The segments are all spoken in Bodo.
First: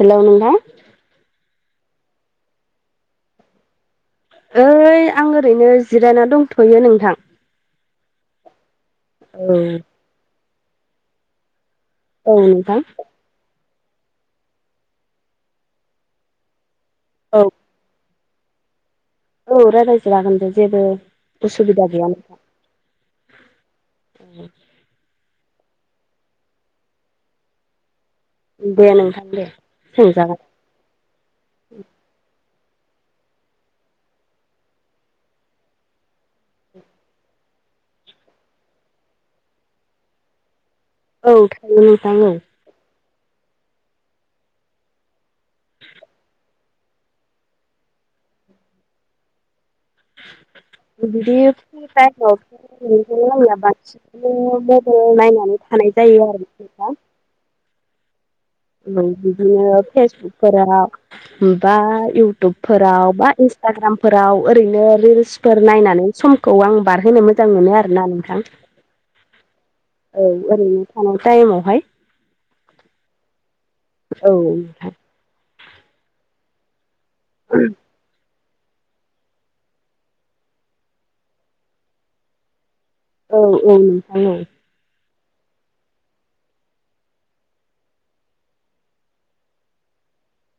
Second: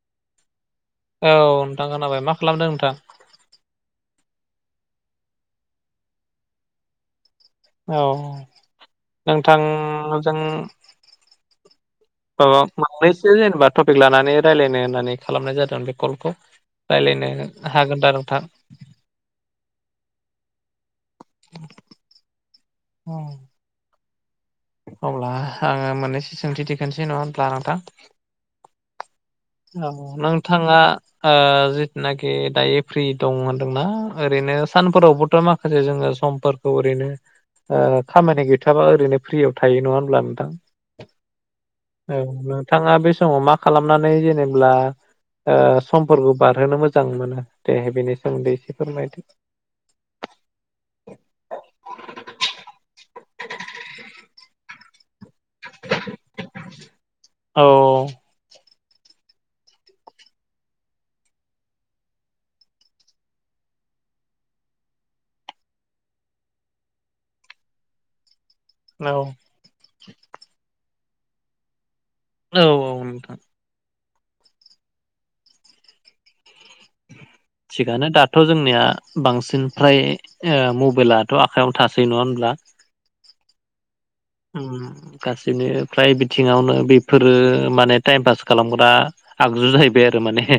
हेलौ नोंथां औ नोंथां खोनाबाय मा खालामदों नोंथां? ओइ आं ओरैनो जिरायना दंथयो नोंथां औ औ नोंथांजों अ नोंथां मोननैसो जेनेबा टपिक लानानै रायज्लायनो होननानै खालामनाय जादों बे कलखौ। रायज्लायनो हागोन दा नोंथां औ रायज्लाय जागोनदे जेबो उसुबिदा गैयाना। औ [inaudible] अब्ला आङो मोननैसो सोंथि दिखांनोसै नङा होनब्ला नोंथां? दे नोंथां दे औ सोंजागोन नोंथाङा ओ जिथुनाखि दा एप्रि दं होनदोंना ओरैनो सानफोरावबोथ मा आरो जोङो समफोरखौ ओरैनो ओ खामानि गैथाबा ओरैनो फ्रियाव थायो नङा होनब्ला नोंथां? औ थायो नोंथां औ नोंथाङा बे समाव मा खालामनानै जेनेब्ला ओ समफोरखौ बारहोनो मोजां मोनो दे बेनि सोमोन्दै एसे फोरमायदो। बिदि [unintelligible] गासिबो नायनानै थानाय जायो आरो खायफा औ बिदिनो फेसबुकफोरा बा इउटुबफोराव बा इन्सटाग्रामफोराव ओरैनो रिल्स फोर नायनानै समखौ आं बारहोनो मोजां मोनो आरोना नोंथां। औ औ ओरैनो थानाय टाइमावहाय औ औ नोंथां औ नोंथां थिगानो दा थ जोंनिया बांसिन फ्राय ओ मबाइलाथ आखयावनो थासै नङा होनब्ला? औ औ नोंथां औ उम गासिबो फ्राय बिथिङावनो बेफोरो माने टाइम पास खालामग्रा आगजु जाहैबाय आरो माने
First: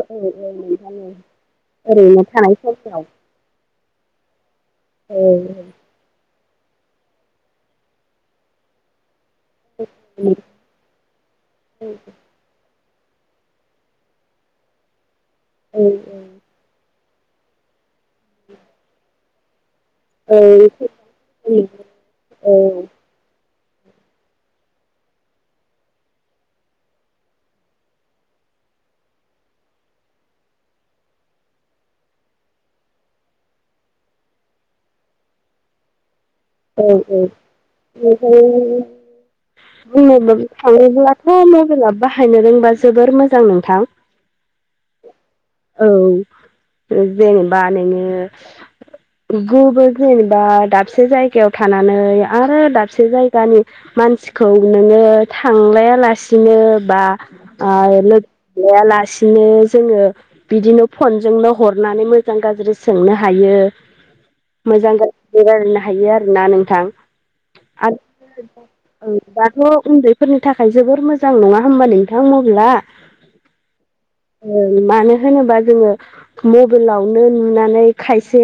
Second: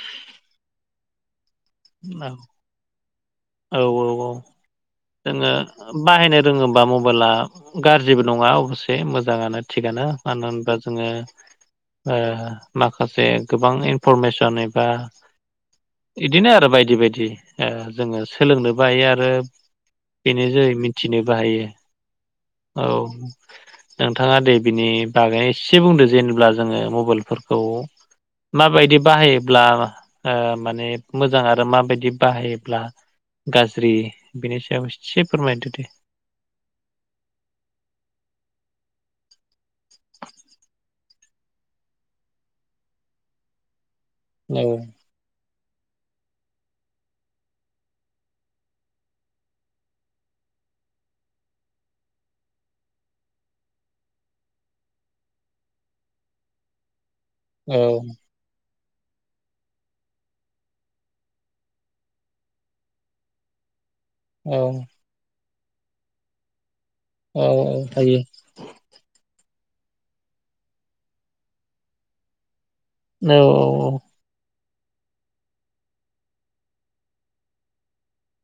औ औ नोंथां औ ओरैनो थानाय समफ्राव औ औ औ औ औ जोङो औ बाहायनो रोङोबा मबाइला गाज्रिबो नङा अबसे मोजाङानो। थिगानो मानो होनबा जोङो ओ माखासे गोबां इनफरमेसन एबा औ बिदिनो आरो बायदि बायदि जोङो सोलोंनो बायो आरो बेनि औ जोहै मिथिनोबो हायो औ नोंथाङा दे बिनि बागै एसे बुंदो जेनेब्ला जोङो मबाइलफोरखौ माबायदि बाहायोब्ला ओ माने मोजां आरो माबायदि बाहायोब्ला गाज्रि बेनि सायाव एसे फोरमायदो दे औ औ नोंथां बुंनो थाङोब्ला मबाइला बाहायनो रोंबा जोबोर मोजां नोंथां औ औ जेनेबा नोङो गुबाव जेनेबा दाबसे जाय गायाव थानानै आरो दाबसे जायगानि मानसिखौ नोङो थांलायालासिनो बा औ ओ लो हमलायालासिनो जोङो बिदिनो फनजोंनो हरनानै मोजां गाज्रि सोंनो हायो औ मोजां गाज्रि रायलायनो हायो आरोना नोंथां औ औ हायो आरो ओ दाथ' उन्दैफोरनि थाखाय जोबोर मोजां नङा होमबा नोंथां मबाइला औ औ औ ओं मानो होनोबा जोङो मबाइलावनो नुनानै खायसे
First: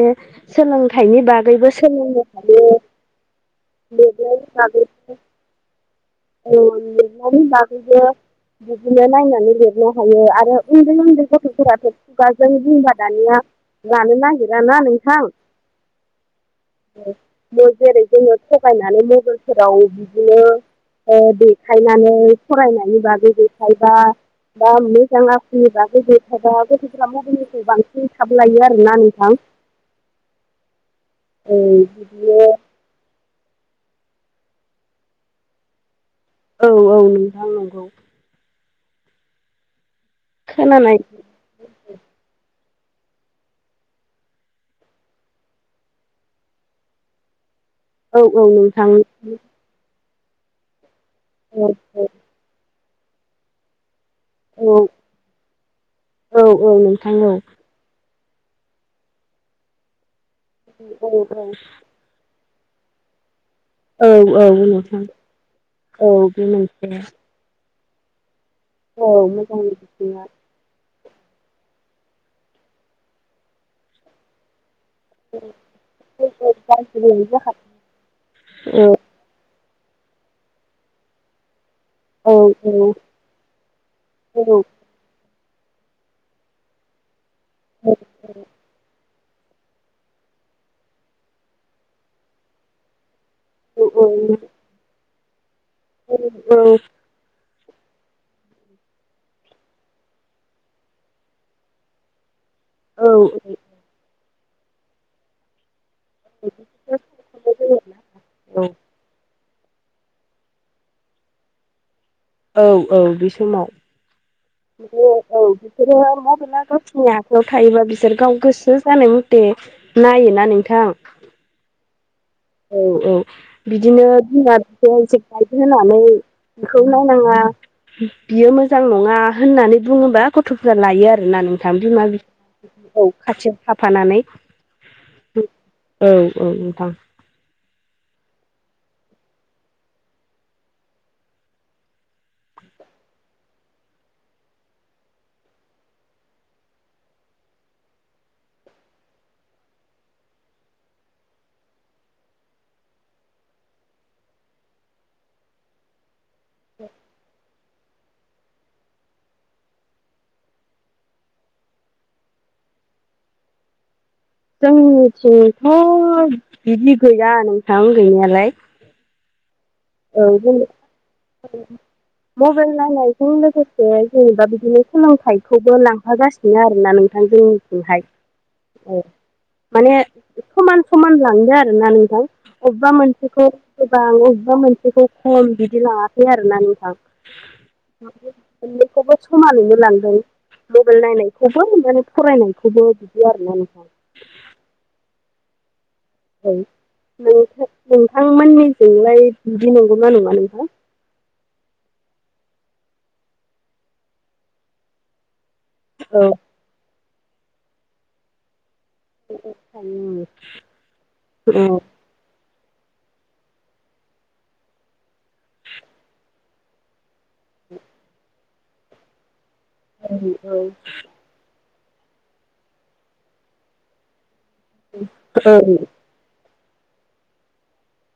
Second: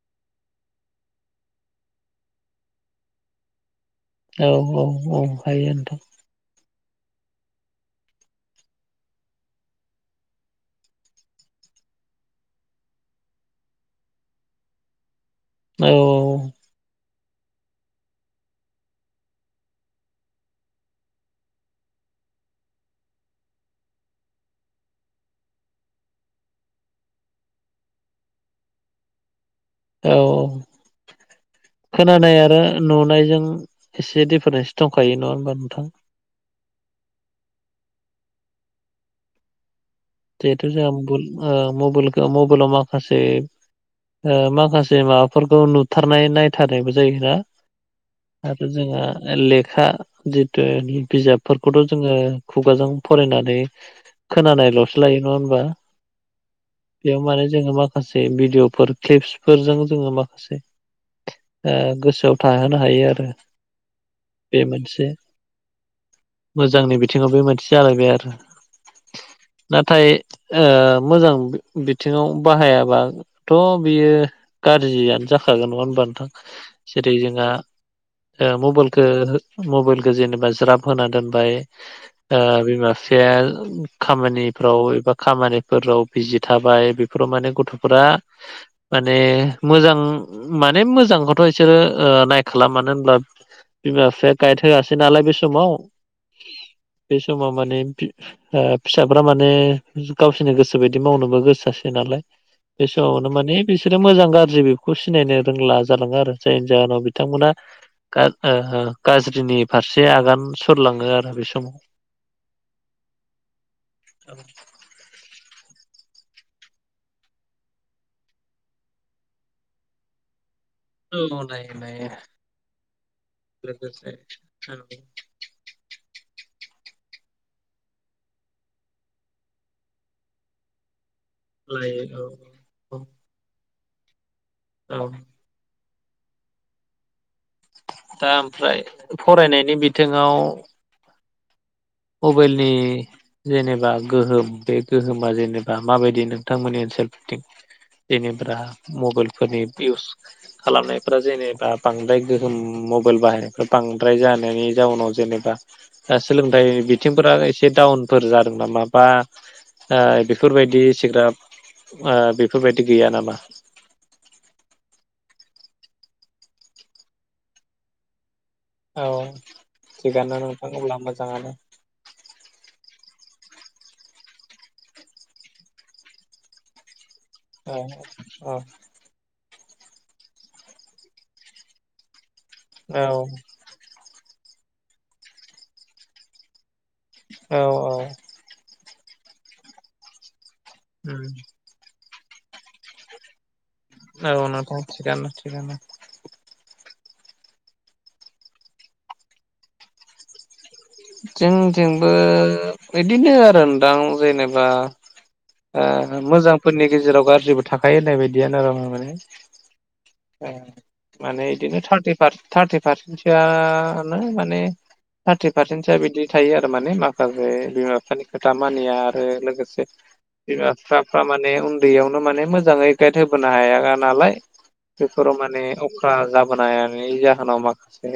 सोलोंथाइनि बागैबो सोलोंनो हायो लिरनायनि औ बागै औ औ हायो नोंथां औ [unintelligible] नि बागैबो बिदिनो नायनानै लिरनो हायो आरो उन्दै उन्दै गथ'फोराथ' खुगाजों बुंबा दानिया लानो नागिरा ना नोंथां औ जेरै जोङो थगायनानै मबेलफोराव बिदिनो ओ देखायनानै फरायनायनि बागै देखायबा दा मोजां आखलनि बागै देखायबा गथ'फ्रा मबाइलनिफ्राय बांसिन थाबलायो आरोना नोंथां औ औ बिदिनो खोनानायानो नुनायजों एसे डिफारेन्स दंखायो नङा होमबा नोंथां औ औ नोंथां नंगौ जिहेथु खोनानाय जोंहा मबाइल ओ मबाइलाव माखासे ओ माखासे माबाफोरखौ नुथारनाय नायथारनायबो जायोना औ औ आरो नोंथां जोंहा लेखा जितु औ बिजाबफोरखौथ' जोङो खुगाजों फरायनानै औ खोनानायल'सो लायो नङा होनबा औ औ नोंथां बेयाव औ माने जोङो मा माखासे भिडिअफोर क्लिप्सफोरजों जोङो माखासे औ औ गोसोआव थाहोनो हायो आरो औ औ बे नोंथां मोनसे औ बे मोजांनि मोनसे बिथिङाव बे मोनसे जालायबाय आरो औ मोजांनि नाथाय बिथिङा ओ मोजां बिथिङाव बाहायाबाथ' बियो गाज्रि जाखागोन नङा होमबा औ नोंथां औ औ जेरै जोंहा मबाइलखौ मबाइलखौ जेनेबा ज्राब होना दोनबाय ओ बिमा बिफाया खामानिफ्राव एबा खामानिफोराव बिजि थाबाय फोराव माने गथ'फोरा माने मोजां माने मोजांखौथ' बिसोरो ओ नायखाला मानो होनब्ला बिमा बिफाया गाइड होआसै नालाय बे समाव औ औ। बे समाव माने ओ फिसा फोरा माने गावसोरनि गोसो बायदि मावनोबो गोसो जासै नालाय बे समावनो माने बिसोरो मोजां गाज्रि बेखौ सिनायनो रोंला जालाङो आरो जायनि जाहोनाव बिथांमोना औ गाज्रिनि फारसे आगान सुरलाङो आरो बे समाव। औ औ बे समाव। औ। औ बिसोरो मबेला गावसोरनि आखायाव थायोबा बिसोर गाव गोसो जानाय मथे नायोना नोंथां? औ नायो नायो। औ औ बिदिनो लोगोसे बिमा औ बिफाया मोनसे गाइड होनानै बेखौ नायनाङा। बियो मोजां नङा होननानै बुङोबा गथ'फ्रा लायो आरोना नों नोंथां बिमा लायो औ औ बिफाया खाथियाव थाफानानै औ। औ औ नोंथां। दा ओमफ्राय फरायनायनि बिथिङाव मबाइलनि जेनेबा गोहोम बे गोहोमा जेनेबा माबायदि नोंथांमोननि ओनसोलफोरथिं जेनेबा मबाइलफोरनि इउस खालामनायफ्रा जेनेबा बांद्राय गोहोम मबाइल बाहायनायफ बांद्राय जानायनि जाउनाव जेनेबा दा सोलोंथाय। बिथिंफोरा एसे डाउनफोर जादों नामा बा बेफोरबायदि सिग्राब बेफोरबायदि गैया नामा? जोंनिथिंथ' बिदि गैया नोंथां गैनायालाय। औ औ थिगानो जों नोंथां अब्ला मोजाङानो। मबाइल नायनायजों लोगोसे जेनेबा बिदिनो सोलोंथाइखौबो लांफागासिनो आरोना नों नोंथां औ जोंनिथिहाय औ। माने समान समान लांदो आरो ना नोंथां अबेबा औ मोनसेखौ गोबां अबेबा मोनसेखौ खम बिदि लङाखै आरोना नोंथां। औ औ। मोननैखौबो समानैनो लांदों मबाइल उम नायनायखौबो मोननानै फरायनायखौबो बिदि आरोना नोंथां। औ नोंथां थिगानो। औ नोंथ नोंथांमोननिजोंलाय बिदि नंगौ ना नङा नोंहा। जोंजोंबो बिदिनो आरोदां जेनेबा औ मोजांफोरनि गेजेराव गाज्रिबो थाखायो होननाय बायदियानो आं माने औ माने बिदिनो थार्टिफारसेन थारटि पारसेन्टसोआनो माने थार्टि पारसेन्टसोआ बिदि थायो आरो माने मा माखासे बिमा बिफानि खोथा मानिया आरो लोगोसे बिमा- बिफ्रा फ्रा माने उन्दैयावनो माने मोजाङै गाइड होबोनो हाय नालाय बेफोराव माने फ्रा जाबोनायनि जाहोनाव माखासे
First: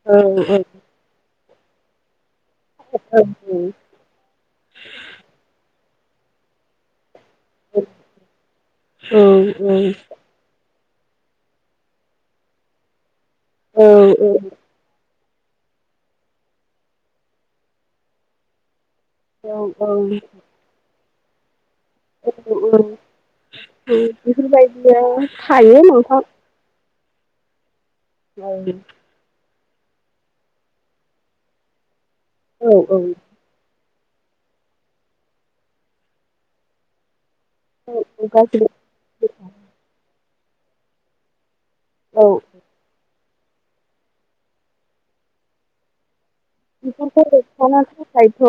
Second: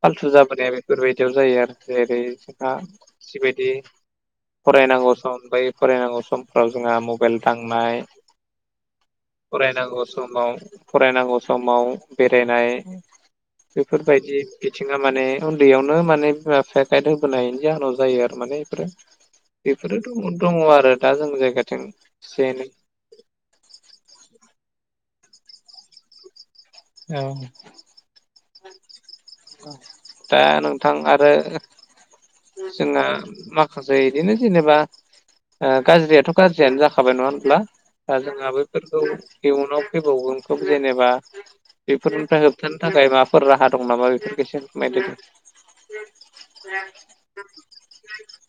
फालथु जाबोनाया बे बेफोरबायदियाव जायो आरो जेरै जोंहा जिबायदि फरायनांगौ सम ब फरायनांगौ समफोराव जोंहा मबाइल थांनाय फरायनांगौ। समाव फरायनांगौ समाव बेरायनाय औ बेफोरबायदि बिथिङा माने उन्दैयावनो माने बिमा बिफाया गायद होबोनायनि जाहोनाव जायो आरो माने बेफोरो औ औ बेफोरोथ' दङ आरो दा जों जायगाथिं एसे एनै बेफोरबायदिया थायो नों औ औ दा नोंथां आरो औ जोङा मा माखासे बिदिनो जेनेबा गाज्रियाथ' गाज्रियानो जाखाबाय नङा होनब्ला? दा जोंहा गासिबो बैफोरखौ इयुनाव फैबावगोनखौ जेनेबा औ बेफोरनिफ्राय होबथानो थाखाय माबाफोर राहा दं नामा बेफोरफोरखौसो फोरमायदों। बिफोरखौ होबथानो थाखायथ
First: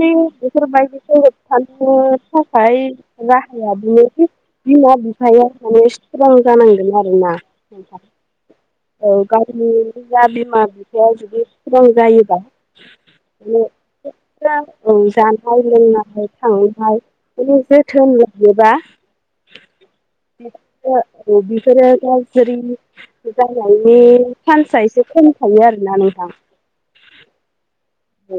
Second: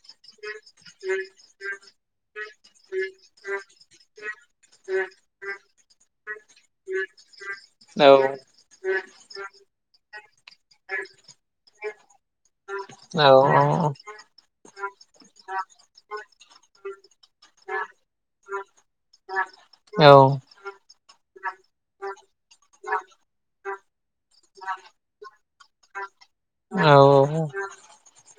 न बेफोरबायदिखौ होबथानो थाखाय राहाया बिनि बिमा बिफाया माने स्त्रं जानांगोन आरो औ औ गावनि जा बिमा बिफाया जुदि स्त्रं जायोबा औ औ माने औ औ जानाय लोंनाय थांनाय बे जोथोन लायोबा औ [unintelligible] चान्सा एसे खम थायो आरोना नोंथां औ औ औ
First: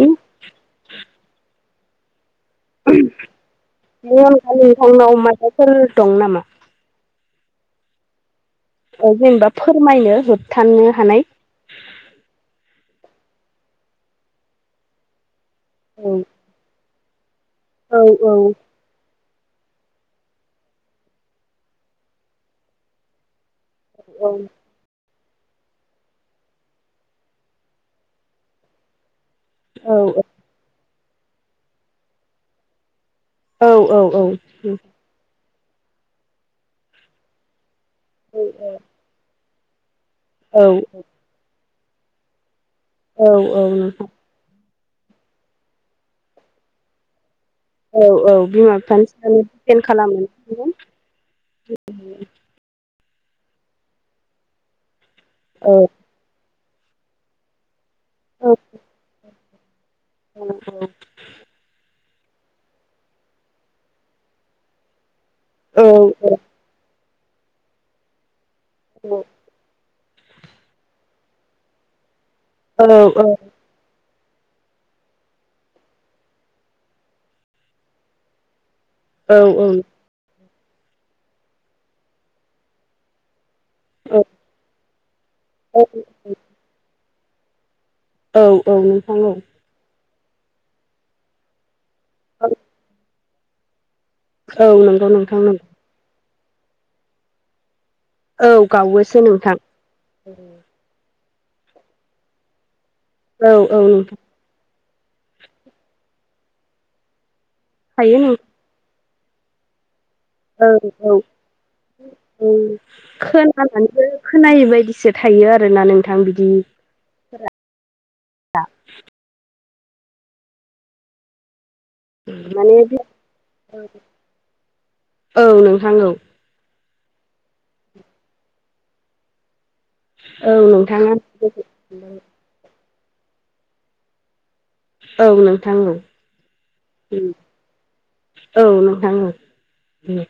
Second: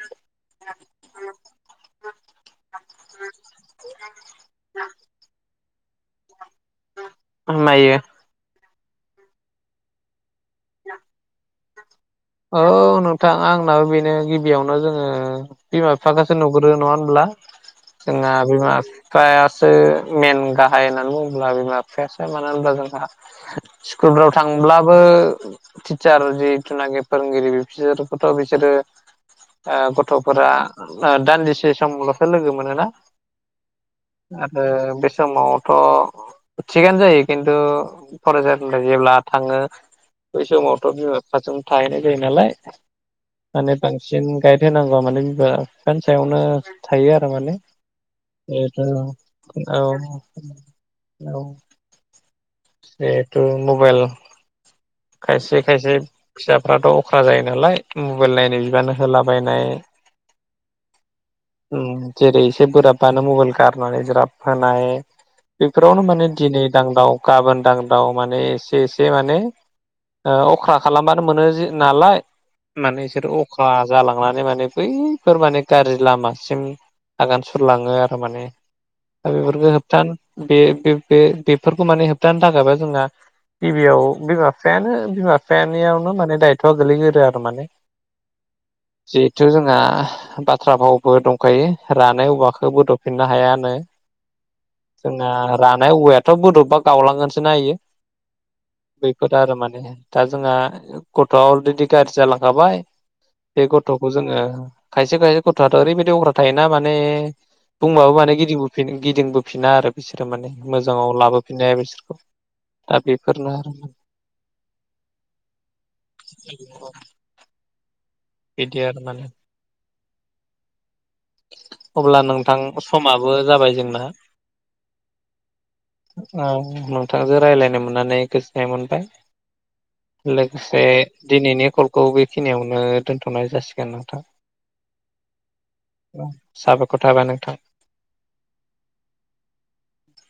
उम बे अनगा नोंथांनाव माइबाफोर दं नामा? आं नायो जेनेबा फोरमायनो होबथानो हानाय औ नोंथां आंनाबो बेनो गिबियावनो जोङो बिमा औ बिफााखासो नुग्रोरो नङा होनब्ला? औ जोंना बिमा बिफायासो मेन गाहाय होननानै बुङोब्ला बिमा बिफायासो मानो होनब्ला जोंहा औ स्कुलफोराव थांब्लाबो टिचार जितु नागिर फोरोंगिरि बिसोरखौथ बिसोरो गथ'फोरा दान्दिसे समलसो लोगो मोनोना औ आरो बे समावथ थिगानो जायो खिन्थु फरायसानिफ्राय जेब्ला थाङो बै औ समावथ बिमा बिफाजों थाहैनाय जायो नालाय औ औ माने नोंथां बांसिन गाइड होनांगौआ माने बिबा बिफानि सायावनो थायो आरो माने औ औ बिमा जिहेथु बिफानि सायावनो दिपेन औ खालामो। औ जिहेथु मबाइल औ नोंथां खायसे खायसे फिसाफ्राथ अखा जायो नालाय मबाइल नायनो बिबान होलाबायनाय औ औ जेरै एसे बोराबानो मबाइल गारनानै ज्राब होनाय बेफोरावनो माने दिनै दांदाव गाबोन दांदाव माने एसे एसे माने अख्रा खालामबानो मोनो नालाय माने बिसोरो अ- जालांनानै माने बैफोर माने गाज्रि लामासिम आगान सुरलाङो आरो माने दा बेफोरखौ होबथानो बे बे बेफोरखौ माने होबथानो थाखायबा जोंना गिबियाव बिमा बिफायानो बिमा बिफानियावनो माने दायथआ गोगलैग्रोरो आरो माने औ औ नोंथां औ आ बाथ्रा भावबो दंखायो रानाय औवाखौ बोदफिननो हायाानो औ नंगौ जोंना नोंथां नंगौ रानाय औवायाथ बदबबा गावलांगोनसो ना इयो। औ गावोसो बेफोर आरो नोंथां माने दा जोंहा गथ'आ अलरेडि गाज्रि जालांखाबाय औ बे औ गथ'खौ नोंथां जोङो खायसे खायसे गथ'आथ ओरैबायाददि अख्रा थायोना माने बुंबाबो थायो माने नोंथां गिदिर गिदिंबोफिना आरो। बिसोरो माने औ औ मोजाङाव लाबोफिननो हाया बिसोरखौ दा बेफोरनो आरो। खोनायि बायदिसो थायो आर ना नोंथां। बिदि [unintelligible] बिदि आरो माने। अब्ला नोंथां माने समाबो जाबाय जोंना। औ नोंथां औ नोंथांजों रायज्लायनो मोननानै गोजोननाय मोनबाय। औ लोगोसे नोंथाङा दिनैनि कलखौ बेखिनियावनो दोनथनाय जासिगोन नोंथां। औ नोंथां औ साबायख थाबाय नोंथां। औ नोंथां औ।